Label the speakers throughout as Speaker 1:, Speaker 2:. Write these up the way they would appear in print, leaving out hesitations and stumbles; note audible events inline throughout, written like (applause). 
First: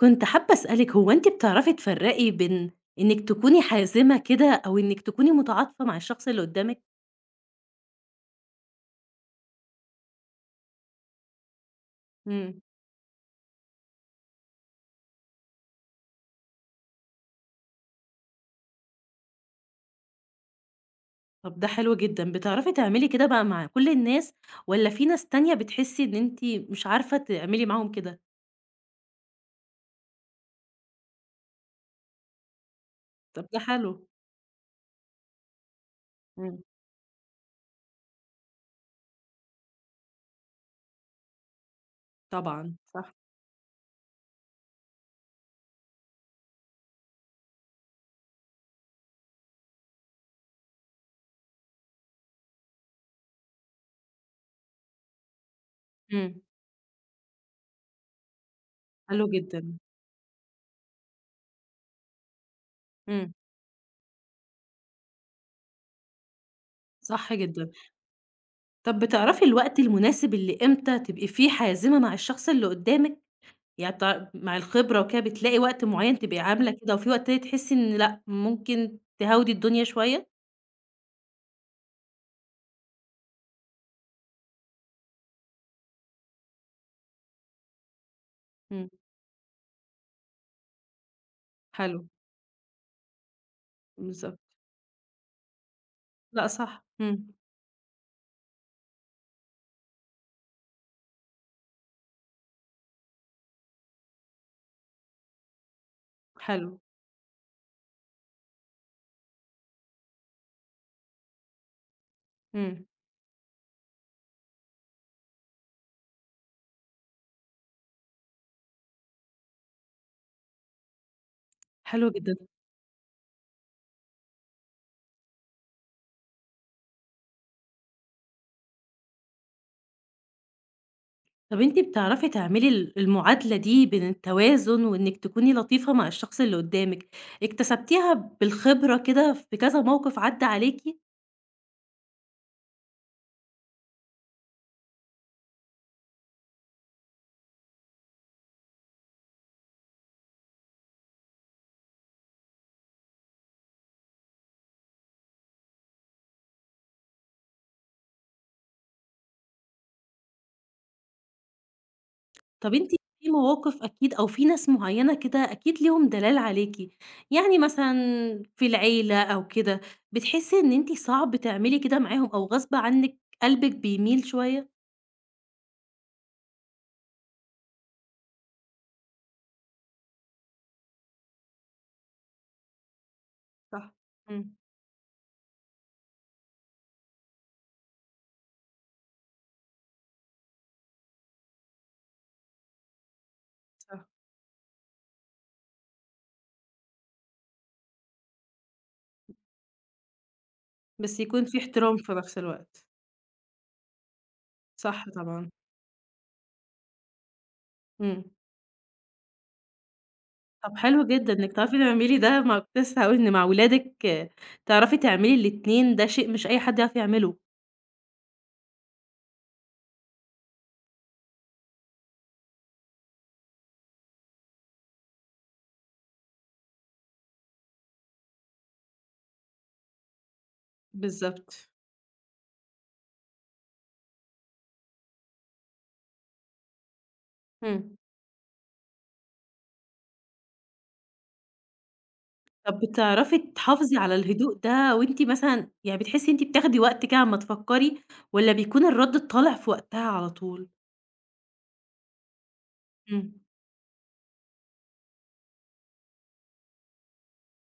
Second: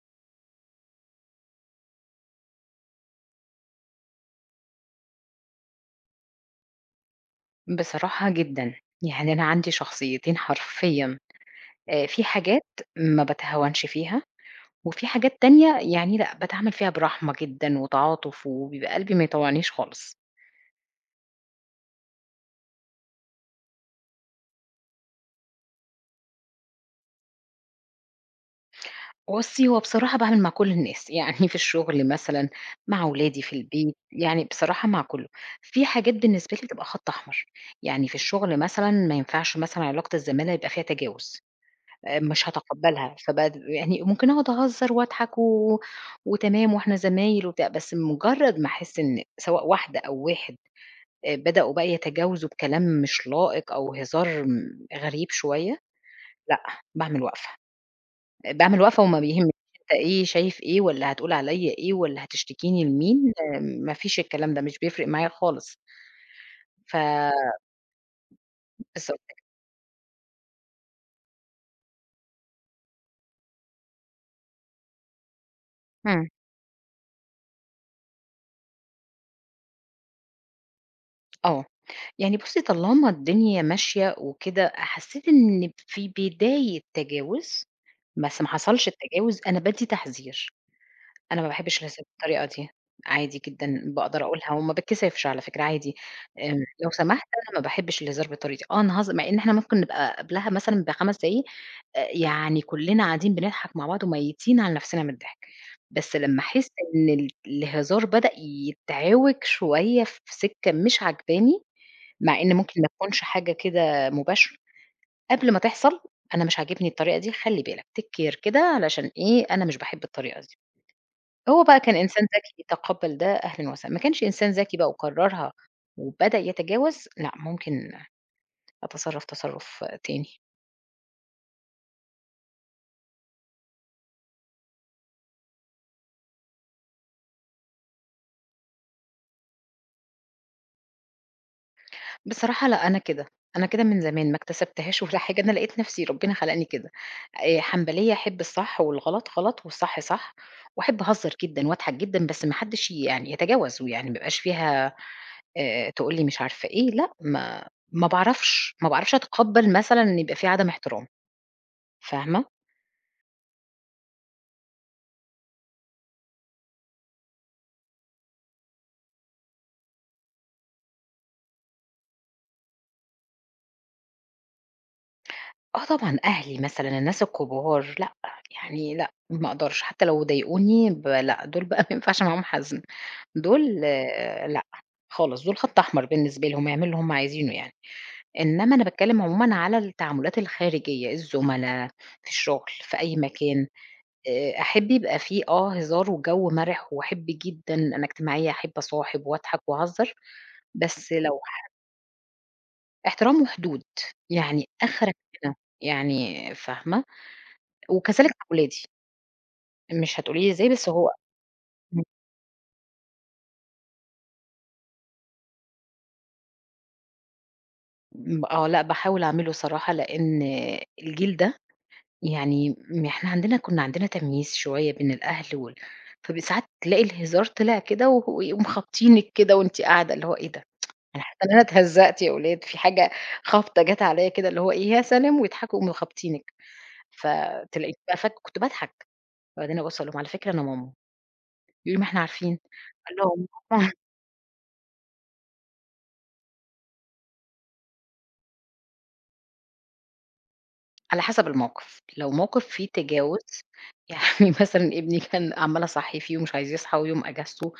Speaker 1: كنت حابة أسألِك هو أنتِ بتعرفي تفرّقي بين إنِّك تكوني حازمة كده أو إنِّك تكوني متعاطفة مع الشخص اللي قدّامِك؟
Speaker 2: بصراحة جدًا، يعني أنا عندي شخصيتين حرفيًا. في
Speaker 1: إمم.
Speaker 2: حاجات ما باتهاونش فيها، وفي حاجات تانية يعني لأ، باتعامل فيها برحمة جدًا وتعاطف، وبيبقى قلبي ما يطوعنيش خالص.
Speaker 1: طب ده حلو جدًا، بتعرفي تعملي كده بقى مع كل الناس والّا في ناس تانية بتحسّي إن أنتِ مش عارفة تعملي معاهم كده؟
Speaker 2: بُصّي، هو بصراحة باعمل مع كل الناس، (laughs) يعني في الشغل مثلًا، مع ولادي
Speaker 1: طب
Speaker 2: في
Speaker 1: ده
Speaker 2: البيت،
Speaker 1: حلو،
Speaker 2: يعني بصراحة مع كله. في حاجات بالنسبة
Speaker 1: إمم.
Speaker 2: لي بتبقى خط أحمر، يعني في الشغل مثلًا ما ينفعش مثلًا علاقة الزمالة يبقى فيها تجاوز. مش
Speaker 1: طبعًا صح،
Speaker 2: هاتقبّلها، فبقى د يعني ممكن أقعد أهزّر وأضحك وتمام وإحنا زمايل وبتاع، بس مجرّد ما أحس إن سواء واحدة أو واحد بدأوا بقى يتجاوزوا بكلام مش لائق أو هزار غريب شوية.
Speaker 1: إمم.
Speaker 2: لأ، باعمل وقفة، باعمل وقفة وما
Speaker 1: حلو
Speaker 2: بيهمنيش
Speaker 1: جدًا،
Speaker 2: أنت إيه شايف إيه والّا هتقول عليّا إيه والّا هتشتكيني
Speaker 1: إمم.
Speaker 2: لمين، آه، ما فيش الكلام ده، مش بيفرق معايا خالص. ف
Speaker 1: صح جدًا. طب
Speaker 2: بالضبط.
Speaker 1: بتعرفي الوقت المناسب اللي إمتى تبقي فيه حازمة مع الشخص اللي قدّامِك؟ يع ط مع الخبرة وكده بتلاقي وقت معيّن
Speaker 2: إمم،
Speaker 1: تبقي عاملة كده، وفي وقت تاني تحسّي إن لأ، ممكن تهاودي الدنيا شوية؟
Speaker 2: آه. يعني بُصّي، طالما الدنيا ماشية وكده، حسّيت إن في بداية تجاوز، بس ما
Speaker 1: إمم،
Speaker 2: حصلش التجاوز، أنا بادّي تحذير، أنا ما باحبّش
Speaker 1: حلو،
Speaker 2: الهزار بالطريقة دي، عادي جدًا باقدر
Speaker 1: بالضبط،
Speaker 2: أقولها وما باتكسفش على فكرة عادي.
Speaker 1: لأ صح،
Speaker 2: لو
Speaker 1: إمم،
Speaker 2: سمحت أنا ما باحبّش الهزار بالطريقة دي، آه نهزر مع إن إحنا ممكن نبقى قبلها مثلًا ب5 دقايق، يعني كُلّنا قاعدين بنضحك مع بعض وميّتين على نَفْسنا من الضحك. بس لمّا
Speaker 1: حلو،
Speaker 2: أحس إن الهزار بدأ يتعوج شوية في سكة مش عاجباني، مع إن ممكن
Speaker 1: إمم،
Speaker 2: ما تكونش حاجة كده مباشرة، قبل ما تحصل أنا مش عاجبني الطريقة دي خلّي بالك، take care كده علشان إيه، أنا مش باحب الطريقة دي. هو بقى كان
Speaker 1: حلو
Speaker 2: إنسان
Speaker 1: جدًا.
Speaker 2: ذكي تقبّل ده أهلًا وسهلًا، ما كانش إنسان ذكي بقى وقرّرها وبدأ يتجاوز، لأ ممكن أتصرّف تصرُّف تاني.
Speaker 1: طَب أنتِ بتعرفي تعملي المعادلة دي بين التوازن وإنِّك تكوني لطيفة مع الشخص اللي قدّامِك، اكتسبتيها بالخبرة كده في كذا موقف عدّى عليكِ؟
Speaker 2: بصراحة لأ، أنا كده، أنا كده من زمان ما اكتسبتهاش ولا حاجة، أنا لقيت نَفْسي ربنا خلقني كده. حنبلية أحب الصح والغلط غلط والصح صح، وأحب أهزّر جدًا واضحك جدًا، بس ما حدّش يعني يتجاوز ويعني ما يبقاش فيها تقول لي مش عارفة إيه، لأ ما باعرفش، ما باعرفش أتقبّل مثلًا إن يبقى في عدم احترام، فاهمة؟
Speaker 1: طب أنتِ في مواقف أكيد أو في ناس معيّنة كده أكيد ليهم دلال عليكِ، يعني مثلًا في العيلة أو كده، بتحسّي إن أنتِ صعب تعملي كده معاهم أو غصب عنِّك قلبِك بيميل شوية؟
Speaker 2: آه طبعًا أهلي مثلًا، الناس الكبار لأ، يعني لأ، ما أقدرش حتى لو ضايقوني لأ، دول بقى (laughs) ما ينفعش معاهم حزن، دول
Speaker 1: صح،
Speaker 2: آه،
Speaker 1: إمم،
Speaker 2: لأ، خالص دول خط أحمر بالنسبة لهم، يعملوا اللي هم عايزينه يعني. إنما أنا باتكلّم عمومًا على التعاملات الخارجية، الزملا، في الشغل، في أي مكان.
Speaker 1: صح.
Speaker 2: أحب يبقى في آه هزار وجَو مَرِح وأحب جدًا أنا اجتماعية، أحب أصاحب وأضحك وأهزر، بس
Speaker 1: بس
Speaker 2: لو
Speaker 1: يكون في
Speaker 2: ح
Speaker 1: احترام في نفس الوقت.
Speaker 2: احترام وحدود، يعني
Speaker 1: صح
Speaker 2: آخرك
Speaker 1: طبعًا،
Speaker 2: كده، يعني فاهمة؟
Speaker 1: إمم.
Speaker 2: وكذلك مع ولادي، مش هتقولي لي إزاي
Speaker 1: طب
Speaker 2: بس
Speaker 1: حلو
Speaker 2: هو
Speaker 1: جدًا إنِّك تعرفي تعملي ده مع كنت لسه هاقول إن مع ولادِك آه، تعرفي تعملي الاتنين، ده شيء مش أي حد يعرف يعمله.
Speaker 2: م آه لأ باحاول أعمله صراحة، لإن الجيل ده يعني إحنا عندنا كنا عندنا تمييز شوية بين الأهل ساعات تلاقي الهزار طلع كده ويقوم خابطينِك كده وأنتِ قاعدة، اللي هو إيه ده؟! أنا حاسة إن أنا
Speaker 1: بالضبط.
Speaker 2: اتهزّقت يا ولاد، في حاجة خبطة جات عليّا كده اللي هو إيه، يا سلام ويضحكوا يقوموا خابطينِك، فتلاقيني
Speaker 1: إمم.
Speaker 2: بقى كنت باضحك، وبعدين أبُص أقول لهم: «على فكرة أنا ماما.» يقولوا لي: «ما إحنا عارفين.»
Speaker 1: طب
Speaker 2: أقول
Speaker 1: بتعرفي
Speaker 2: لهم:
Speaker 1: تحافظي
Speaker 2: (laughs)
Speaker 1: على الهدوء ده وأنتِ مثلًا يعني بتحسّي إن أنتِ بتاخدي وقت كده أمّا تفكّري والّا بيكون الرَد طالع في وقتها على طول؟
Speaker 2: «على حسب الموقف، لو موقف فيه
Speaker 1: إمم،
Speaker 2: تجاوز يعني (laughs) مثلًا ابني كان عمّالة أصحّي فيه ومش عايز يصحى ويوم إجازته،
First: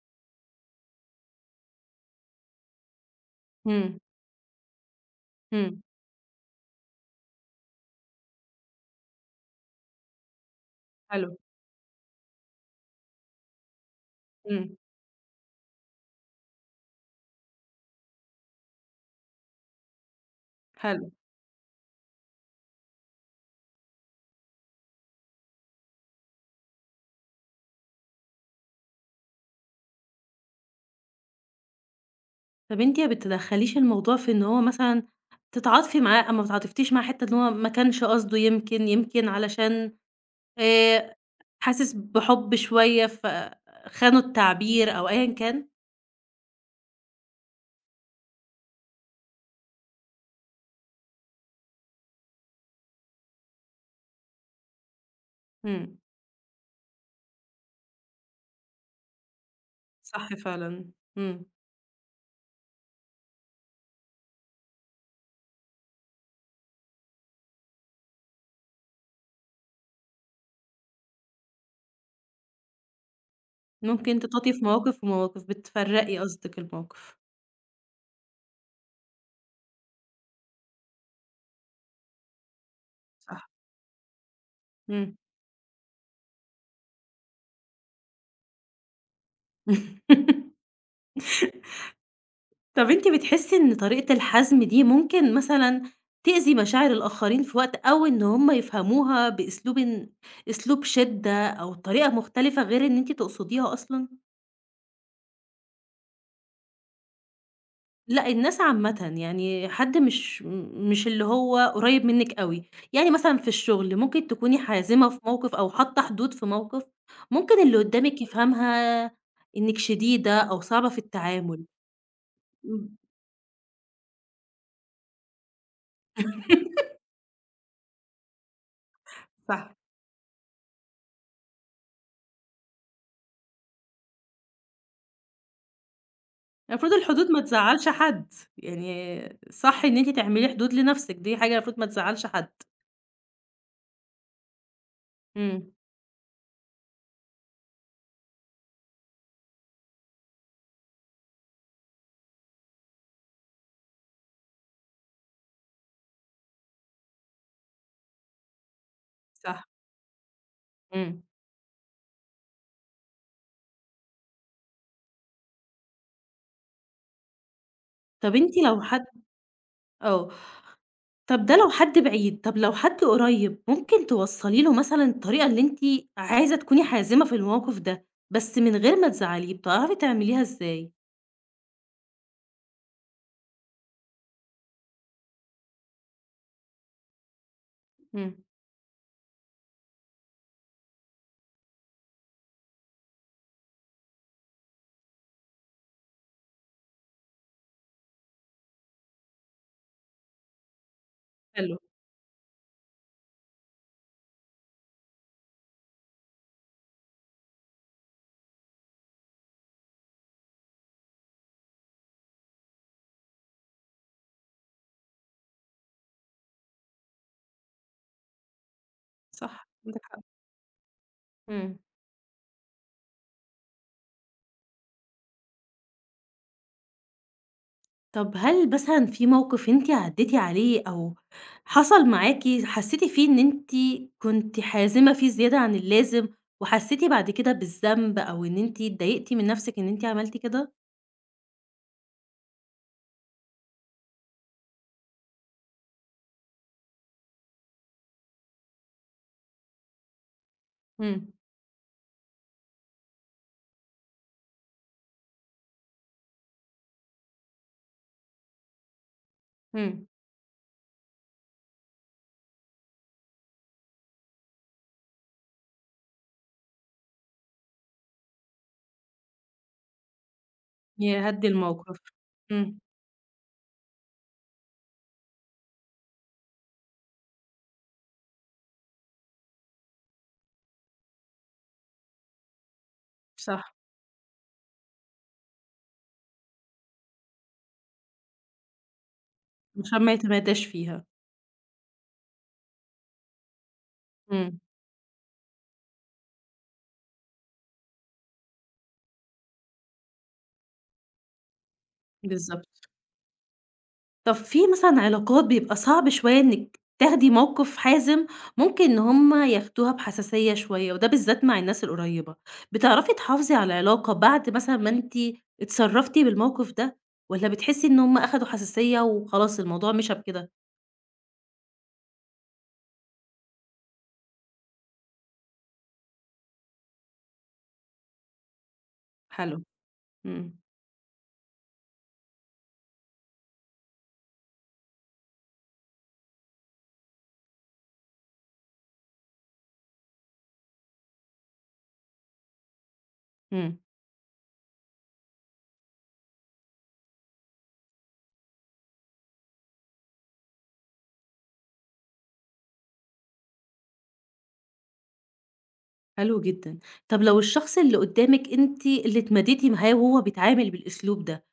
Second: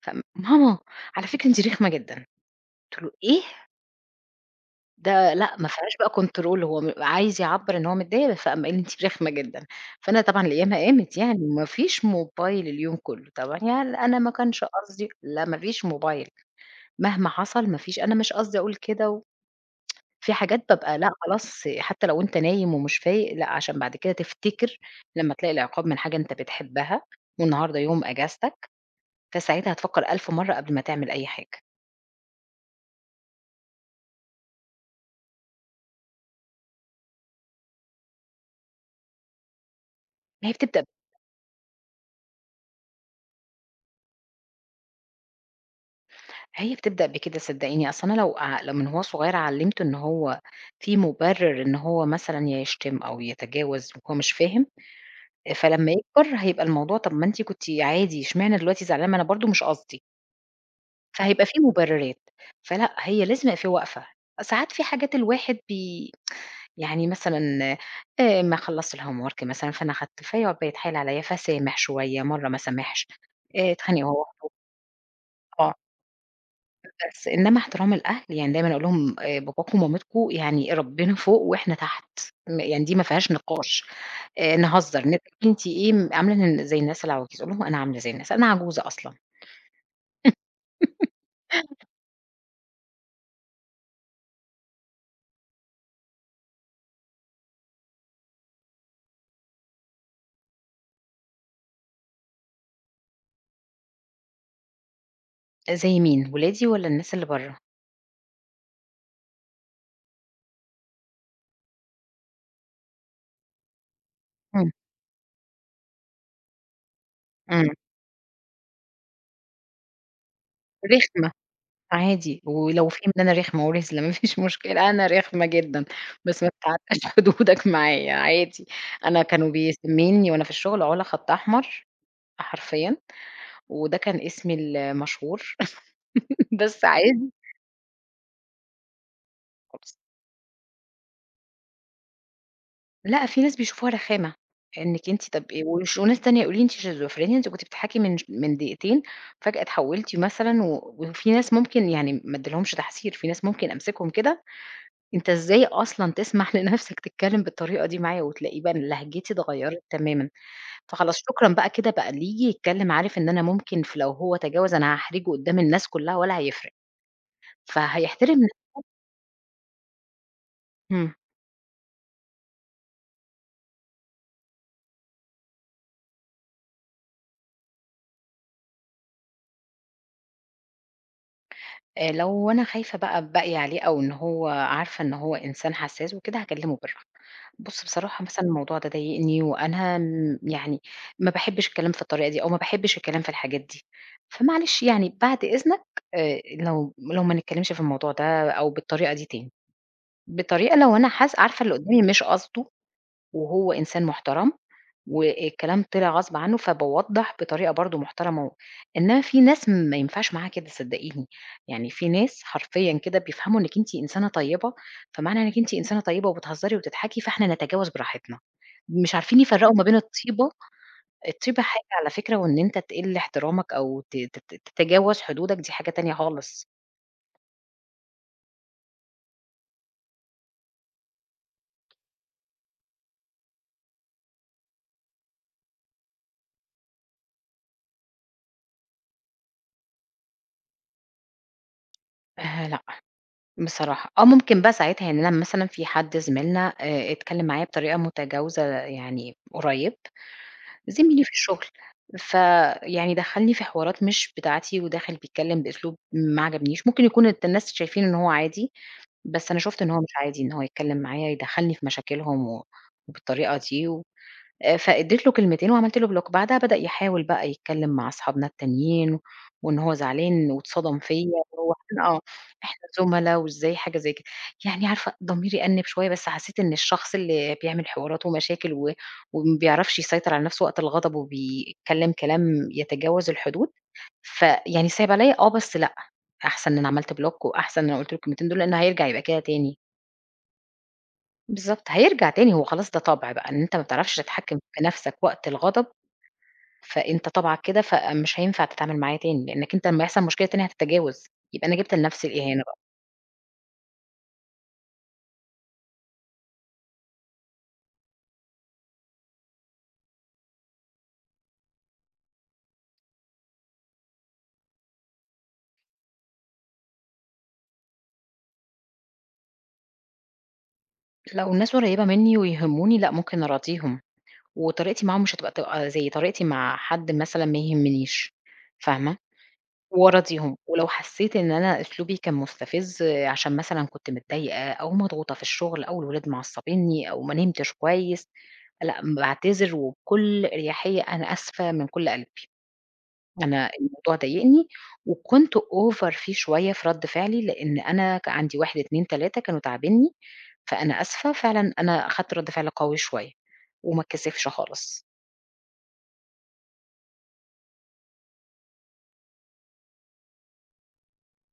Speaker 2: ماما على فكرة أنتِ رخمة جدًا.» قلت له: «إيه؟!»
Speaker 1: إمم،
Speaker 2: ده لأ، ما
Speaker 1: إمم،
Speaker 2: فيهاش بقى control هو عايز يعبّر إن هو متضايق، فقام قال لي: «أنتِ رخمة جدًا.» فأنا طبعًا الأيامها قامت
Speaker 1: حلو،
Speaker 2: يعني، ما فيش موبايل اليوم كلّه. طبعًا يعني أنا ما كانش
Speaker 1: إمم،
Speaker 2: قصدي لا ما فيش موبايل، مهما حصل ما فيش، أنا مش قصدي أقول كده في حاجات بابقى
Speaker 1: حلو.
Speaker 2: لأ خلاص، حتى لو أنت نايم ومش فايق لأ، عشان بعد كده تفتكر لمّا تلاقي العقاب من حاجة أنت بتحبها والنهارده يوم إجازتك، فساعتها هتفكّر ألف مرّة قبل ما تعمل أي حاجة.
Speaker 1: طب أنتِ ما بتدخّليش الموضوع في إن هو مثلًا تتعاطفي معاه أو ما تتعاطفتيش مع حتّة إن هو ما كانش قصده يمكن، يمكن علشان
Speaker 2: ما هي بتبدأ
Speaker 1: آآ حاسس بحُب شوية فخانوا التعبير أو أيًا كان؟
Speaker 2: هي بتبدأ بكده صدّقيني، أصل أنا لو من هو صغير علّمته إن هو في مُبرِّر إن هو مثلًا يشتم أو يتجاوز وهو مش فاهم، فلمّا
Speaker 1: إمم،
Speaker 2: يكبر هيبقى الموضوع طَب ما أنتِ كنتِ عادي، اشمعنى دلوقتي زعلانة؟ ما أنا برضه مش قصدي،
Speaker 1: صح فعلًا، إمم.
Speaker 2: فهيبقى في مُبرِّرات، فلأ هي لازم يبقى في وقفة. ساعات في حاجات الواحد بي يعني مثلًا ما خلّصت الhomework مثلًا فأنا أخدت فيقعد بقى يتحايل عليّا فاسامح شوية، مرّة ما اسامحش، اتخانق
Speaker 1: ممكن
Speaker 2: هو
Speaker 1: تتعاطفي في مواقف ومواقف،
Speaker 2: آه.
Speaker 1: بتفرّقي قصدِك الموقف.
Speaker 2: بس إنما احترام الأهل، يعني دايمًا أقول لهم باباكم ومامتكم يعني ربنا فوق وإحنا تحت، يعني دي ما فيهاش
Speaker 1: صح،
Speaker 2: نقاش، نهزر
Speaker 1: إمم.
Speaker 2: ن أنتِ إيه عاملة زي الناس العواجيز، أقول لهم أنا عاملة زي الناس، أنا عجوزة أصلًا.
Speaker 1: (laughs) طَب أنتِ بتحسّي إن طريقة الحزم دي ممكن مثلًا تأذي مشاعر الآخرين في وقت أو إن هم يفهموها بأسلوبٍ أسلوب شِدّة أو طريقة مختلفة غير إن أنتِ تقصديها أصلًا؟
Speaker 2: آه، زي مين، ولادي والّا الناس اللي برّه؟
Speaker 1: لأ، الناس عامةً، يعني حد مش اللي هو قريّب منِّك أوي، يعني مثلًا في الشغل ممكن تكوني
Speaker 2: إمم،
Speaker 1: حازمة في موقِف أو حاطّة حدود في موقِف ممكن
Speaker 2: إمم،
Speaker 1: اللي قُدّامِك يفهمها إنِّك شديدة أو صعبة في
Speaker 2: رخمة
Speaker 1: التعامل.
Speaker 2: عادي، ولو
Speaker 1: إمم،
Speaker 2: فهم إن أنا رخمة ورزلة (laughs) ما فيش مشكلة، أنا رخمة جدًا، بس ما تتعداش (laughs) حدودك معايا عادي. أنا كانوا
Speaker 1: صح.
Speaker 2: بيسميني وأنا في الشغل علا خط أحمر حرفيًا، وده كان اسمي المشهور (laughs) بس
Speaker 1: المفروض الحدود
Speaker 2: عادي.
Speaker 1: ما تزعّلش حد، يعني صح إن
Speaker 2: خالص.
Speaker 1: أنتِ تعملي حدود لنَفْسِك، دي حاجة المفروض ما تزعّلش حد.
Speaker 2: لأ، في ناس بيشوفوها رخامة، إنِّك أنتِ طَب إيه
Speaker 1: إمم.
Speaker 2: وناس تانية يقولوا لي: «أنتِ شيزوفرينيا، أنتِ كنتِ بتضحكي من دقيقتين، فجأة اتحولتِ مثلًا.» وفي ناس ممكن يعني ما ادّيلهمش تحذير، في ناس ممكن أمسكهم كده، أنت إزاي أصلًا تسمح (laughs) لنفسك تتكلّم بالطريقة دي معايا؟ وتلاقيه بقى إن لهجتي
Speaker 1: صح.
Speaker 2: اتغيّرت تمامًا، فخلاص
Speaker 1: إمم.
Speaker 2: شكرًا بقى كده بقى، اللي ييجي يتكلّم عارف إن أنا ممكن لو هو تجاوز أنا هاحرجه قدّام الناس كلّها ولا هيفرق،
Speaker 1: طَب
Speaker 2: فهيحترم.
Speaker 1: أنتِ لو حد آه،
Speaker 2: إمم.
Speaker 1: طَب ده لو حد بعيد، طَب لو حد قريّب ممكن توصّلي له مثلًا الطريقة اللي أنتِ عايزة تكوني حازمة في الموقف ده، بس من غير ما تزعّليه، بتعرفي تعمليه إزاي؟
Speaker 2: لو أنا خايفة بقى باقي عليه أو إن هو عارفة إن هو إنسان حساس وكده، هاكلمه بالراحة. بُص بصراحة
Speaker 1: إمم.
Speaker 2: مثلًا الموضوع ده ضايقني وأنا م يعني ما باحبش الكلام في الطريقة دي أو ما باحبش الكلام في الحاجات دي، فمعلش يعني بعد إذنك لو ما نتكلمش في الموضوع ده أو بالطريقة دي تاني، بطريقة لو أنا حاس عارفة اللي
Speaker 1: حلو،
Speaker 2: قدامي مش قصده وهو إنسان محترم، والكلام طلع غصب عنّه، فباوضّح بطريقة برضه محترمة إنّما في ناس ما ينفعش معاها كده صدّقيني، يعني في ناس حرفيًا كده بيفهموا إنِّك أنتِ إنسانة طيبة، فمعنى إنِّك أنتِ إنسانة طيبة وبتهزري وتضحكي فإحنا نتجاوز براحتنا، مش عارفين
Speaker 1: صح،
Speaker 2: يفرّقوا ما بين
Speaker 1: عندِك حق.
Speaker 2: الطيبة.
Speaker 1: إمم.
Speaker 2: حاجة على فكرة وإن أنت تقِل احترامك أو ت ت تتجاوز حدودك دي حاجة تانية خالص.
Speaker 1: طب هل مثلًا في موقف أنتِ عدّيتِ عليه أو حصل معاكِ حسّيتِ فيه إن أنتِ كنتِ حازمة فيه زيادة عن اللازم، وحسّيتِ بعد كده بالذنب أو إن أنتِ اتضايقتِ من نَفْسِك إن أنتِ عملتِ كده؟
Speaker 2: لأ، بصراحة آه، ممكن بقى ساعتها يعني أنا مثلًا في حد زميلنا اتكلم معايا بطريقة متجاوزة يعني قريب، زميلي
Speaker 1: إمم،
Speaker 2: في الشغل، فيعني دخّلني في حوارات مش بتاعتي وداخل بيتكلم بأسلوب ما عجبنيش، ممكن يكون الناس شايفين إن هو عادي، بس أنا شُفت إن هو
Speaker 1: إمم.
Speaker 2: مش عادي، إن هو يتكلم معايا يدخّلني في مشاكلهم وبالطريقة دي فادّيت له كلمتين وعملت له block، بعدها بدأ يحاول بقى يتكلّم مع أصحابنا التانيين، وإن هو زعلان واتصدم فيّا
Speaker 1: يهدّي
Speaker 2: وهو
Speaker 1: الموقف.
Speaker 2: إحنا آه،
Speaker 1: إمم،
Speaker 2: إحنا زُملا وإزاي حاجة زي كده، يعني عارفة ضميري أنِّب شوية بس حسّيت إن الشخص اللي بيعمل حوارات ومشاكل وما بيعرفش يسيطر على نَفْسه وقت الغضب وبيتكلّم كلام يتجاوز الحدود،
Speaker 1: صح،
Speaker 2: فيعني صِعِب عليّا آه، بس لأ، أحسن إن أنا عملت block وأحسن إن أنا قُلت له الكلمتين دول لإنه هيرجع يبقى كده تاني.
Speaker 1: عشان ما يتمدّاش فيها.
Speaker 2: بالضبط، هيرجع تاني، هو خلاص ده طَبع بقى، إن أنت ما بتعرفش
Speaker 1: إمم،
Speaker 2: تتحكّم في نَفْسك وقت الغضب فأنت طبعك كده، فمش هينفع تتعامل معايا تاني، لإنّك أنت لمّا يحصل مشكلة تاني هتتجاوز، يبقى أنا جِبت لنفسي الإهانة بقى.
Speaker 1: بالضبط. طب في مثلًا علاقات بيبقى صعب شوية إنِّك تاخدي موقف حازم، ممكن إن هم ياخدوها بحساسية شوية، وده بالذات مع الناس القريبة. بتعرفي تحافظي على العلاقة بعد مثلًا ما أنتِ اتصرفتِ بالموقف ده، والّا بتحسي إن هم أخدوا حساسية وخلاص الموضوع مشى بكده
Speaker 2: لو الناس قريّبة منّي ويهمّوني، لأ ممكن أراضيهم، وطريقتي معاهم مش هتبقى زي طريقتي مع حد مثلًا ما يهمنيش، فاهمة؟
Speaker 1: حلو؟ إمم،
Speaker 2: وأراضيهم. ولو حسّيت إن أنا أسلوبي كان مستفز عشان مثلًا كنت متضايقة أو مضغوطة في الشغل أو الولاد معصّبينّي أو ما نمتش كويس، لأ باعتذر وبكل أريحية، أنا آسفة من كل قلبي. أنا
Speaker 1: إمم،
Speaker 2: الموضوع ضايقني وكنت over فيه شوية في رَد فعلي، لإن أنا عندي 1، 2، 3 كانوا تاعبينّي، فأنا آسفة فعلًا، أنا أخدت رَد فعل قوي شوية وما اتكسفش خالص.
Speaker 1: حلو جدًا. طب لو الشخص اللي قدامِك أنتِ اللي اتماديتِ معاه وهو بيتعامل بالأسلوب ده،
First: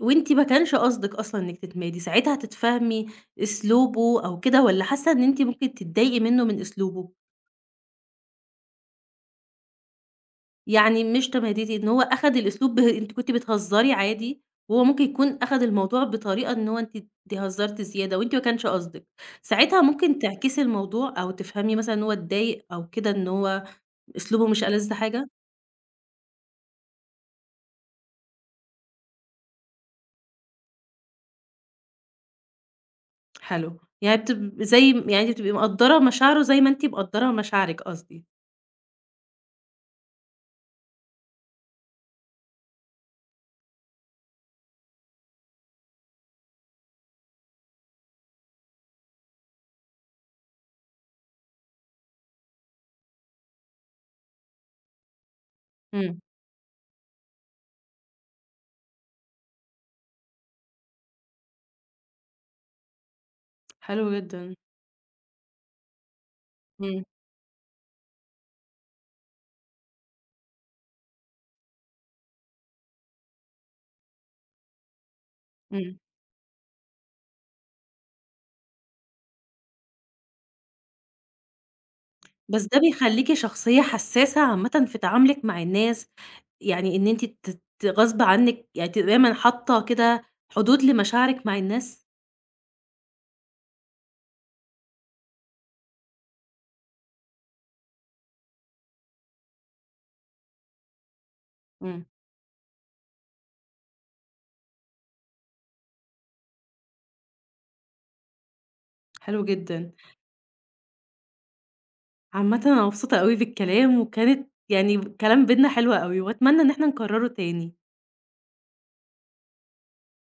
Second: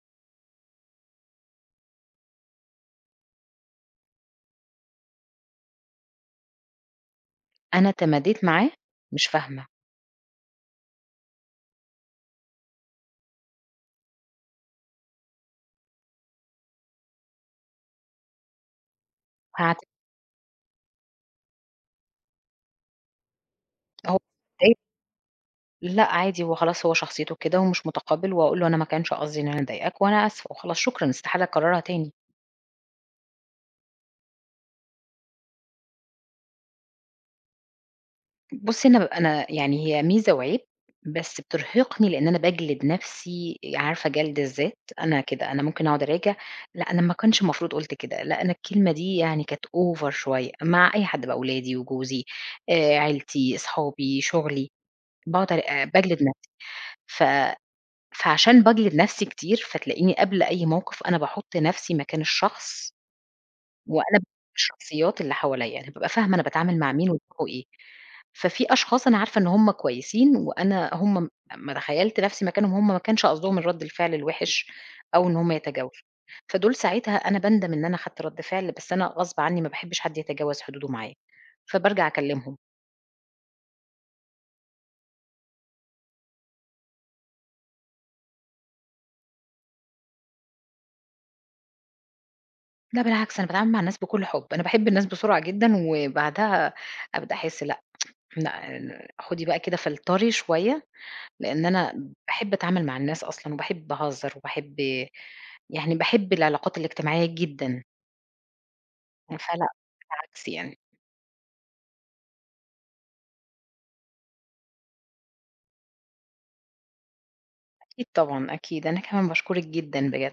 Speaker 1: وأنتِ ما كانش قصدِك أصلًا إنِّك تتمادي، ساعتها هتتفهمي أسلوبه أو كده والّا حاسة إن أنتِ ممكن تتضايقي منه من أسلوبه؟
Speaker 2: أنا تماديت معاه مش فاهمة.
Speaker 1: يعني مش تماديتِ، إن هو أخد الأسلوب به أنتِ كنتِ بتهزري عادي، وهو ممكن يكون أخد الموضوع بطريقة إن هو أنتِ هزرتِ زيادة وأنتِ ما كانش قصدِك، ساعتها
Speaker 2: هاعاتب،
Speaker 1: ممكن تعكسي الموضوع أو تفهمي مثلًا إن هو اتضايق أو كده إن هو
Speaker 2: هو
Speaker 1: أسلوبه مش
Speaker 2: اتضايق،
Speaker 1: ألذ حاجة؟
Speaker 2: لأ عادي هو خلاص هو شخصيته كده ومش متقبّل، وأقول له أنا ما كانش قصدي إن أنا أضايقك وأنا آسفة وخلاص شكرًا، استحالة أكررها تاني.
Speaker 1: حلو، يعني بتب زي م يعني أنتِ بتبقي مقدّرة مشاعره زي ما أنتِ مقدّرة مشاعرِك قصدي.
Speaker 2: بُصّي، أنا يعني هي ميزة وعيب، بس بترهقني لإن أنا باجلد نَفْسي، عارفة جَلد الذات، أنا كده، أنا ممكن أقعد أراجع، لأ أنا ما كانش المفروض قُلت كده، لأ أنا الكلمة دي يعني كانت over شوية مع أي حد بقى، ولادي وجوزي عيلتي، صحابي، شُغلي، باقعد أرا
Speaker 1: إمم،
Speaker 2: باجلد نَفْسي. ف فعشان باجلد نَفْسي كتير، فتلاقيني قبل أي موقف أنا باحُط نَفْسي مكان الشخص
Speaker 1: حلو
Speaker 2: وأنا
Speaker 1: جدًا.
Speaker 2: الشخصيات اللي حواليّا، يعني بابقى فاهمة أنا باتعامل مع
Speaker 1: إمم،
Speaker 2: مين ودماغه إيه. ففي أشخاص أنا عارفة إن هُم كويسين وأنا هُم م أمّا تخيّلت نفسي مكانهم هُم ما كانش قصدهم الرد الفعل الوِحِش أو إن هُم
Speaker 1: إمم.
Speaker 2: يتجاوزوا. فدول ساعتها أنا باندم إن أنا خدت رد فعل، بس أنا غصب عني ما باحبش حد يتجاوز حدوده معايا، فبارجع أكلّمهم.
Speaker 1: بس ده بيخلّيكِ شخصية حسّاسة عامةً في تعاملِك مع الناس، يعني إن أنتِ ت ت غصب عنِّك يعني تبقي دايمًا حاطّة كده حدود لمشاعرِك مع الناس؟
Speaker 2: لأ بالعكس أنا باتعامل مع الناس بكل حُب، أنا باحب الناس بسرعة جدًا وبعدها أبدأ أحس لأ، لأ خُدي بقى كده فلتري شوية، لإن أنا
Speaker 1: إمم،
Speaker 2: باحب أتعامل مع الناس أصلًا وباحب أهزّر وباحب، يعني باحب العلاقات الاجتماعية جدًا،
Speaker 1: حلو
Speaker 2: فلأ،
Speaker 1: جدًا.
Speaker 2: بالعكس يعني.
Speaker 1: عامةً أنا مبسوطة أوي بالكلام، وكانت يعني كلام بيننا حلو أوي، وأتمنى إن إحنا نكرّره تاني.
Speaker 2: أكيد طبعًا، أكيد. أنا كمان باشكرِك جدًا بجد.